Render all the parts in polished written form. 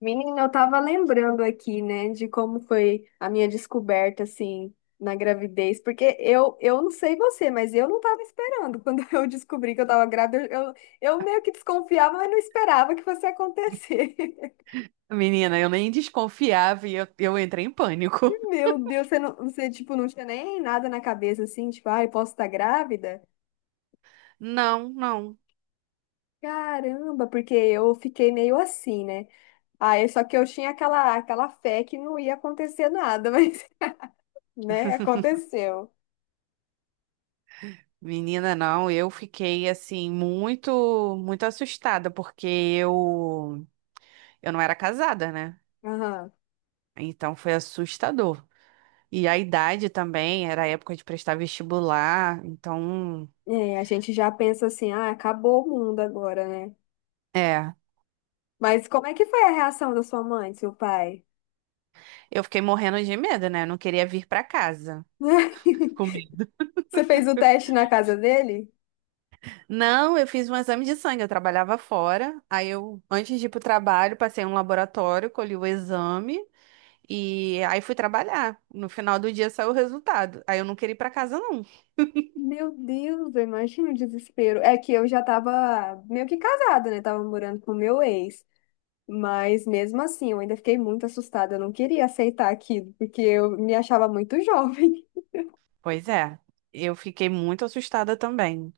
Menina, eu tava lembrando aqui, né, de como foi a minha descoberta, assim, na gravidez, porque eu não sei você, mas eu não tava esperando. Quando eu descobri que eu tava grávida, eu meio que desconfiava, mas não esperava que fosse acontecer. Menina, eu nem desconfiava e eu entrei em pânico. Meu Deus, você, não, você, tipo, não tinha nem nada na cabeça, assim, tipo, ai, posso estar grávida? Não, não. Caramba, porque eu fiquei meio assim, né? Aí, só que eu tinha aquela fé que não ia acontecer nada, mas, né, aconteceu. Menina, não, eu fiquei assim muito assustada porque eu não era casada, né? Aham. Então foi assustador. E a idade também, era a época de prestar vestibular, então, É, a gente já pensa assim, ah, acabou o mundo agora, né? é, Mas como é que foi a reação da sua mãe, do seu pai? eu fiquei morrendo de medo, né? Eu não queria vir pra casa. Você fez o teste na casa dele? Não, eu fiz um exame de sangue, eu trabalhava fora. Aí eu, antes de ir pro trabalho, passei em um laboratório, colhi o exame e aí fui trabalhar. No final do dia saiu o resultado. Aí eu não queria ir pra casa, não. Meu Deus, eu imagino o desespero. É que eu já tava meio que casada, né? Tava morando com o meu ex. Mas mesmo assim, eu ainda fiquei muito assustada. Eu não queria aceitar aquilo, porque eu me achava muito jovem. Pois é. Eu fiquei muito assustada também.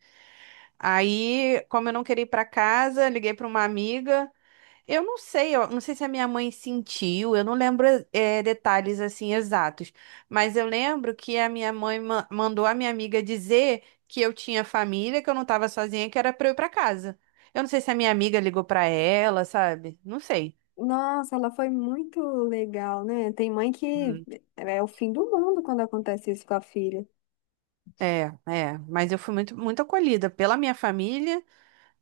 Aí, como eu não queria ir pra casa, liguei pra uma amiga. Eu não sei se a minha mãe sentiu, eu não lembro detalhes assim exatos, mas eu lembro que a minha mãe mandou a minha amiga dizer que eu tinha família, que eu não estava sozinha, que era para eu ir para casa. Eu não sei se a minha amiga ligou para ela, sabe? Não sei. Nossa, ela foi muito legal, né? Tem mãe que Hum. é o fim do mundo quando acontece isso com a filha. É, é, mas eu fui muito acolhida pela minha família,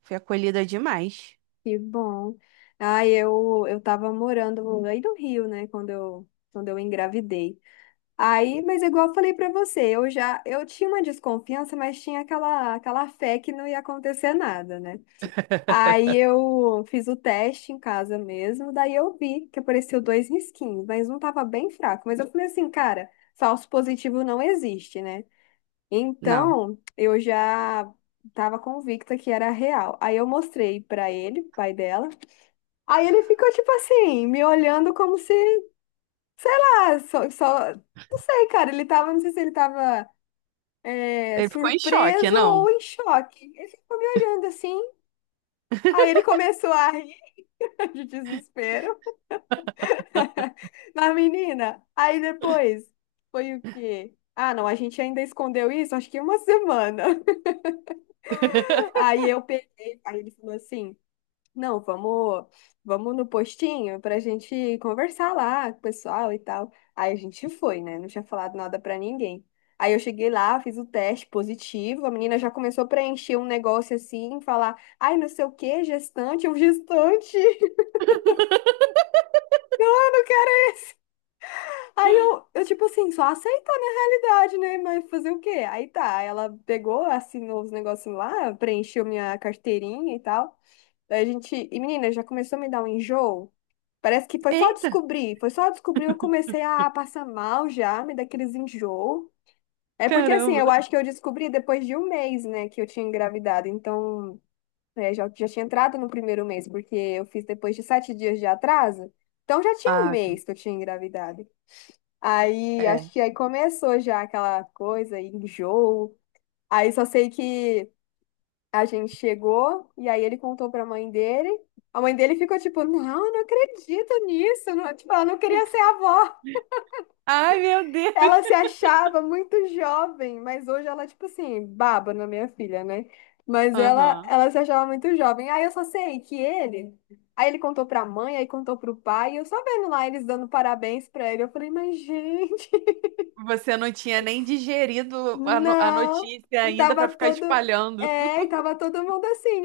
fui acolhida demais. Que bom. Ai, eu tava morando aí no Rio, né, quando quando eu engravidei. Aí, mas igual eu falei pra você, eu já, eu tinha uma desconfiança, mas tinha aquela fé que não ia acontecer nada, né? Aí eu fiz o teste em casa mesmo, daí eu vi que apareceu dois risquinhos, mas um tava bem fraco. Mas eu falei assim, cara, falso positivo não existe, né? Não, Então, eu já tava convicta que era real. Aí eu mostrei pra ele, pai dela. Aí ele ficou, tipo assim, me olhando como se, ah, só, não sei, cara, ele tava, não sei se ele tava é, ele ficou em choque, surpreso ou não? em choque. Ele ficou me olhando assim, aí ele começou a rir de desespero da menina. Aí depois, foi o quê? Ah, não, a gente ainda escondeu isso, acho que uma semana. Aí eu peguei, aí ele falou assim, não, vamos, vamos no postinho pra gente conversar lá com o pessoal e tal. Aí a gente foi, né? Não tinha falado nada pra ninguém. Aí eu cheguei lá, fiz o teste positivo, a menina já começou a preencher um negócio assim, falar, ai, não sei o quê, gestante, é um gestante. Não, eu não quero. Aí tipo assim, só aceitar na realidade, né? Mas fazer o quê? Aí tá, ela pegou, assinou os negócios lá, preencheu minha carteirinha e tal. Daí a gente. E menina, já começou a me dar um enjoo. Parece que foi só Eita, descobrir. Foi só descobrir, eu comecei a passar mal já, me dar aqueles enjoo. É porque assim, eu caramba. acho que eu descobri depois de um mês, né, que eu tinha engravidado. Então, é, já tinha entrado no primeiro mês, porque eu fiz depois de sete dias de atraso. Então já tinha um Ah, tá. mês que eu tinha engravidado. Aí, acho É. que aí começou já aquela coisa, enjoo. Aí só sei que a gente chegou e aí ele contou pra mãe dele. A mãe dele ficou tipo, não, eu não acredito nisso. Não, tipo, ela não queria ser avó. Ai, meu Deus. Ela se achava muito jovem, mas hoje ela, tipo assim, baba na minha filha, né? Mas ela, Aham. ela se achava muito jovem. Aí eu só sei que ele. Aí ele contou pra mãe, aí contou pro pai, e eu só vendo lá eles dando parabéns pra ele. Eu falei, mas gente, Você não tinha nem digerido a, no- a não. notícia E ainda tava para ficar todo. espalhando. É, e tava todo mundo assim,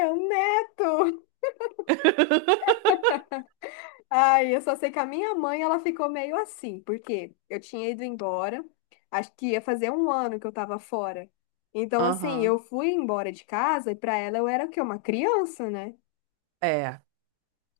eu neto! Ai, eu só sei que a minha mãe, ela ficou meio assim, porque eu tinha ido embora, acho que ia fazer um ano que eu tava fora. Então, assim, Aham. eu fui embora de casa e pra ela eu era o quê? Uma criança, né? É.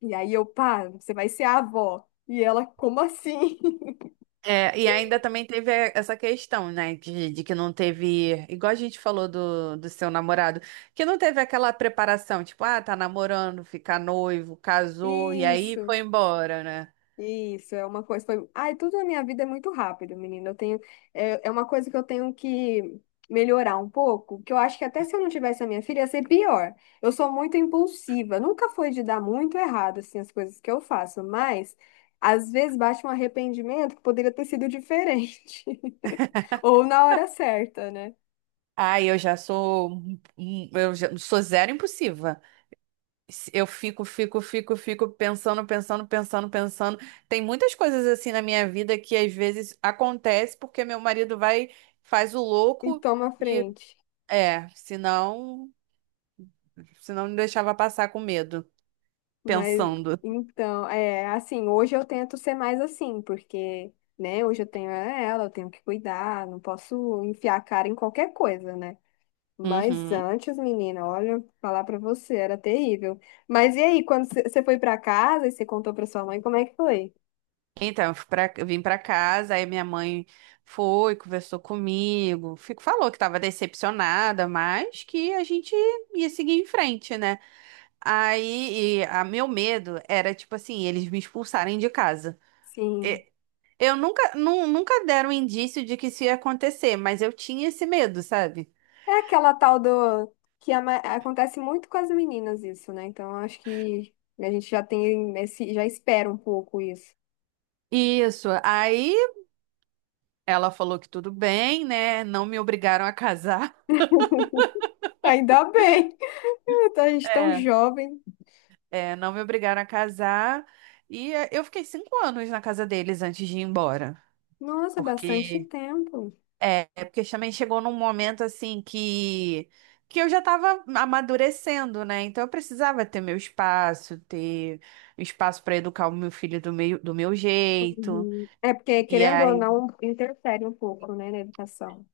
E aí eu, pá, você vai ser a avó. E ela, como assim? É, e ainda também teve essa questão, né, de que não teve, igual a gente falou do seu namorado, que não teve aquela preparação, tipo, ah, tá namorando, fica noivo, casou, e aí Isso. foi embora, né? Isso, é uma coisa. Foi... Ai, tudo na minha vida é muito rápido, menina. Eu tenho... É, é uma coisa que eu tenho que melhorar um pouco, que eu acho que até se eu não tivesse a minha filha, ia ser pior. Eu sou muito impulsiva. Nunca foi de dar muito errado, assim, as coisas que eu faço, mas às vezes bate um arrependimento que poderia ter sido diferente. Ou na hora certa, né? Ah, eu já sou, eu já sou zero impulsiva. Eu fico pensando, pensando. Tem muitas coisas assim na minha vida que às vezes acontece porque meu marido vai, faz o E louco toma a e frente. é, senão me deixava passar com medo, Mas pensando. então, é assim, hoje eu tento ser mais assim, porque, né, hoje eu tenho ela, eu tenho que cuidar, não posso enfiar a cara em qualquer coisa, né? Mas Uhum. antes, menina, olha, falar pra você, era terrível. Mas e aí, quando você foi pra casa e você contou pra sua mãe, como é que foi? Então, eu fui eu vim pra casa, aí minha mãe foi, conversou comigo, fico, falou que estava decepcionada, mas que a gente ia seguir em frente, né? Aí, e a meu medo era, tipo assim, eles me expulsarem de casa. Sim. E- Eu nunca, nunca deram indício de que isso ia acontecer, mas eu tinha esse medo, sabe? É aquela tal do que a ma- acontece muito com as meninas isso, né? Então, eu acho que a gente já tem esse, já espera um pouco isso. Isso. Aí ela falou que tudo bem, né? Não me obrigaram a casar. Ainda bem. A gente tão É. jovem. É, não me obrigaram a casar. E é, eu fiquei 5 anos na casa deles antes de ir embora. Nossa, é bastante Porque tempo. é, porque também chegou num momento assim que eu já estava amadurecendo, né? Então eu precisava ter meu espaço, ter espaço para educar o meu filho do meu jeito. Uhum. É porque, E querendo ou aí não, interfere um pouco, né, na educação.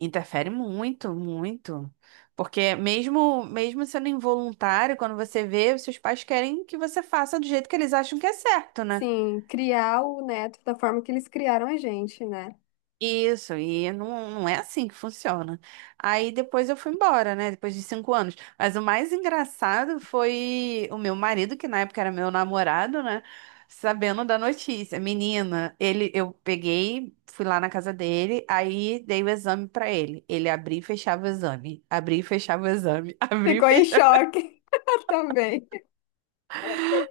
interfere muito, muito. Porque mesmo sendo involuntário, quando você vê, os seus pais querem que você faça do jeito que eles acham que é certo, né? Sim, criar o neto da forma que eles criaram a gente, né? Isso, e não, não é assim que funciona. Aí depois eu fui embora, né? Depois de 5 anos. Mas o mais engraçado foi o meu marido, que na época era meu namorado, né? Sabendo da notícia. Menina, ele, eu peguei, fui lá na casa dele, aí dei o exame pra ele. Ele abria e fechava o exame. Abria e fechava o exame. Abria e Ficou em fechava. choque também.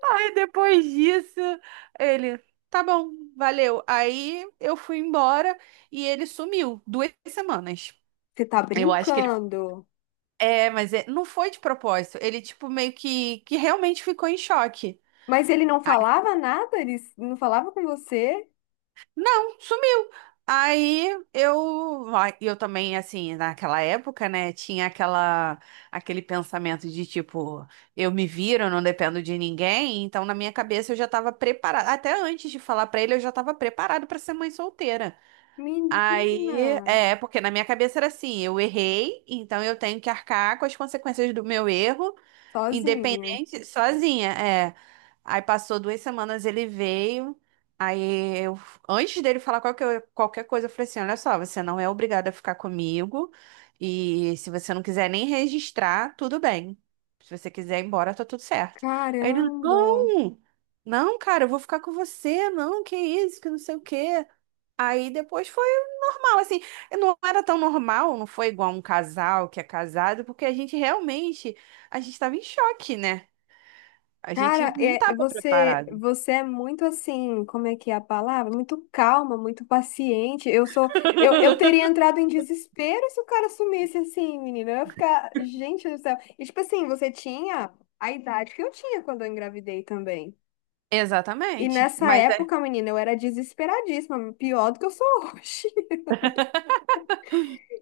Aí depois disso, ele, tá bom, valeu. Aí eu fui embora e ele sumiu 2 semanas. Você tá Eu acho que brincando. é, mas não foi de propósito. Ele, tipo, meio que realmente ficou em choque. Mas ele não Aí, falava nada? Ele não falava com você? não, sumiu. Aí eu, ai, eu também, assim, naquela época, né, tinha aquele pensamento de tipo, eu me viro, eu não dependo de ninguém. Então, na minha cabeça, eu já estava preparada. Até antes de falar pra ele, eu já estava preparada pra ser mãe solteira. Menina, Aí, é, porque na minha cabeça era assim, eu errei, então eu tenho que arcar com as consequências do meu erro, sozinha. independente, sozinha, é. Aí passou 2 semanas, ele veio, aí eu, antes dele falar qualquer coisa, eu falei assim, olha só, você não é obrigada a ficar comigo, e se você não quiser nem registrar, tudo bem. Se você quiser ir embora, tá tudo certo. Aí ele, Caramba. não, não, cara, eu vou ficar com você, não, que isso, que não sei o quê. Aí depois foi normal, assim, não era tão normal, não foi igual um casal que é casado, porque a gente realmente, a gente estava em choque, né? A gente Cara, não é, estava você, preparado. você é muito assim, como é que é a palavra? Muito calma, muito paciente. Eu sou, eu teria entrado em desespero se o cara sumisse assim, menina. Eu ia ficar, gente do céu. E tipo assim, você tinha a idade que eu tinha quando eu engravidei também. E Exatamente, nessa mas época, menina, eu era desesperadíssima, pior do que eu sou hoje.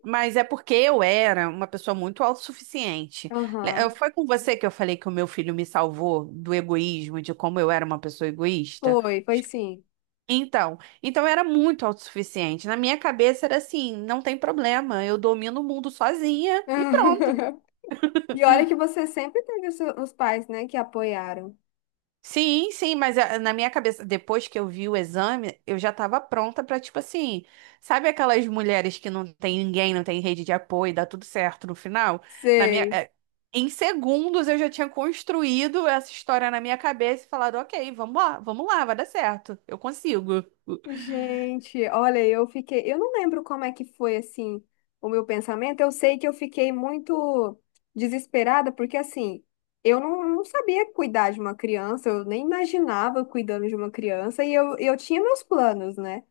é porque eu era uma pessoa muito autossuficiente. Aham. Foi com você que eu falei que o meu filho me salvou do egoísmo, de como eu era uma pessoa egoísta? Foi Acho que- sim. Então, então eu era muito autossuficiente. Na minha cabeça era assim, não tem problema, eu domino o mundo sozinha e pronto. E olha que você sempre teve os seus- os pais, né, que apoiaram. Sim, sim, mas ah, na minha cabeça, depois que eu vi o exame, eu já tava pronta pra, tipo assim, sabe aquelas mulheres que não tem ninguém, não tem rede de apoio, dá tudo certo no final? Na minha, Sei. Em segundos eu já tinha construído essa história na minha cabeça e falado, ok, vamos lá, vai dar certo, eu consigo. Gente, olha, eu fiquei. Eu não lembro como é que foi assim o meu pensamento. Eu sei que eu fiquei muito desesperada, porque assim, eu não sabia cuidar de uma criança, eu nem imaginava cuidando de uma criança, e eu tinha meus planos, né?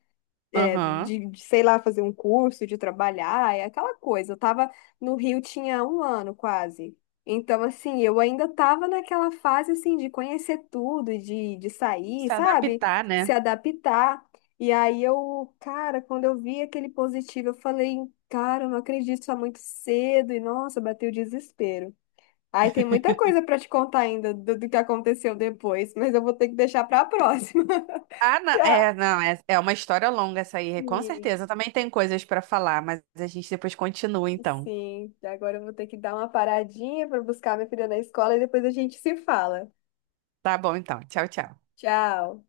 É, Aham. Sei lá, fazer um curso, de trabalhar, é aquela coisa. Eu tava no Rio tinha um ano quase. Então, assim, eu ainda tava naquela fase, assim, de conhecer tudo, de sair, Se sabe? adaptar, Se né? adaptar. E aí eu, cara, quando eu vi aquele positivo, eu falei, cara, eu não acredito, tá muito cedo. E, nossa, bateu o desespero. Aí tem muita coisa pra te contar ainda do que aconteceu depois, mas eu vou ter que deixar pra próxima. Ah, não, E é, não, é, é uma história longa essa aí, com a- certeza. Também tem coisas pra falar, mas a gente depois continua então. Sim, agora eu vou ter que dar uma paradinha para buscar minha filha na escola e depois a gente se fala. Tá bom, então. Tchau, tchau. Tchau.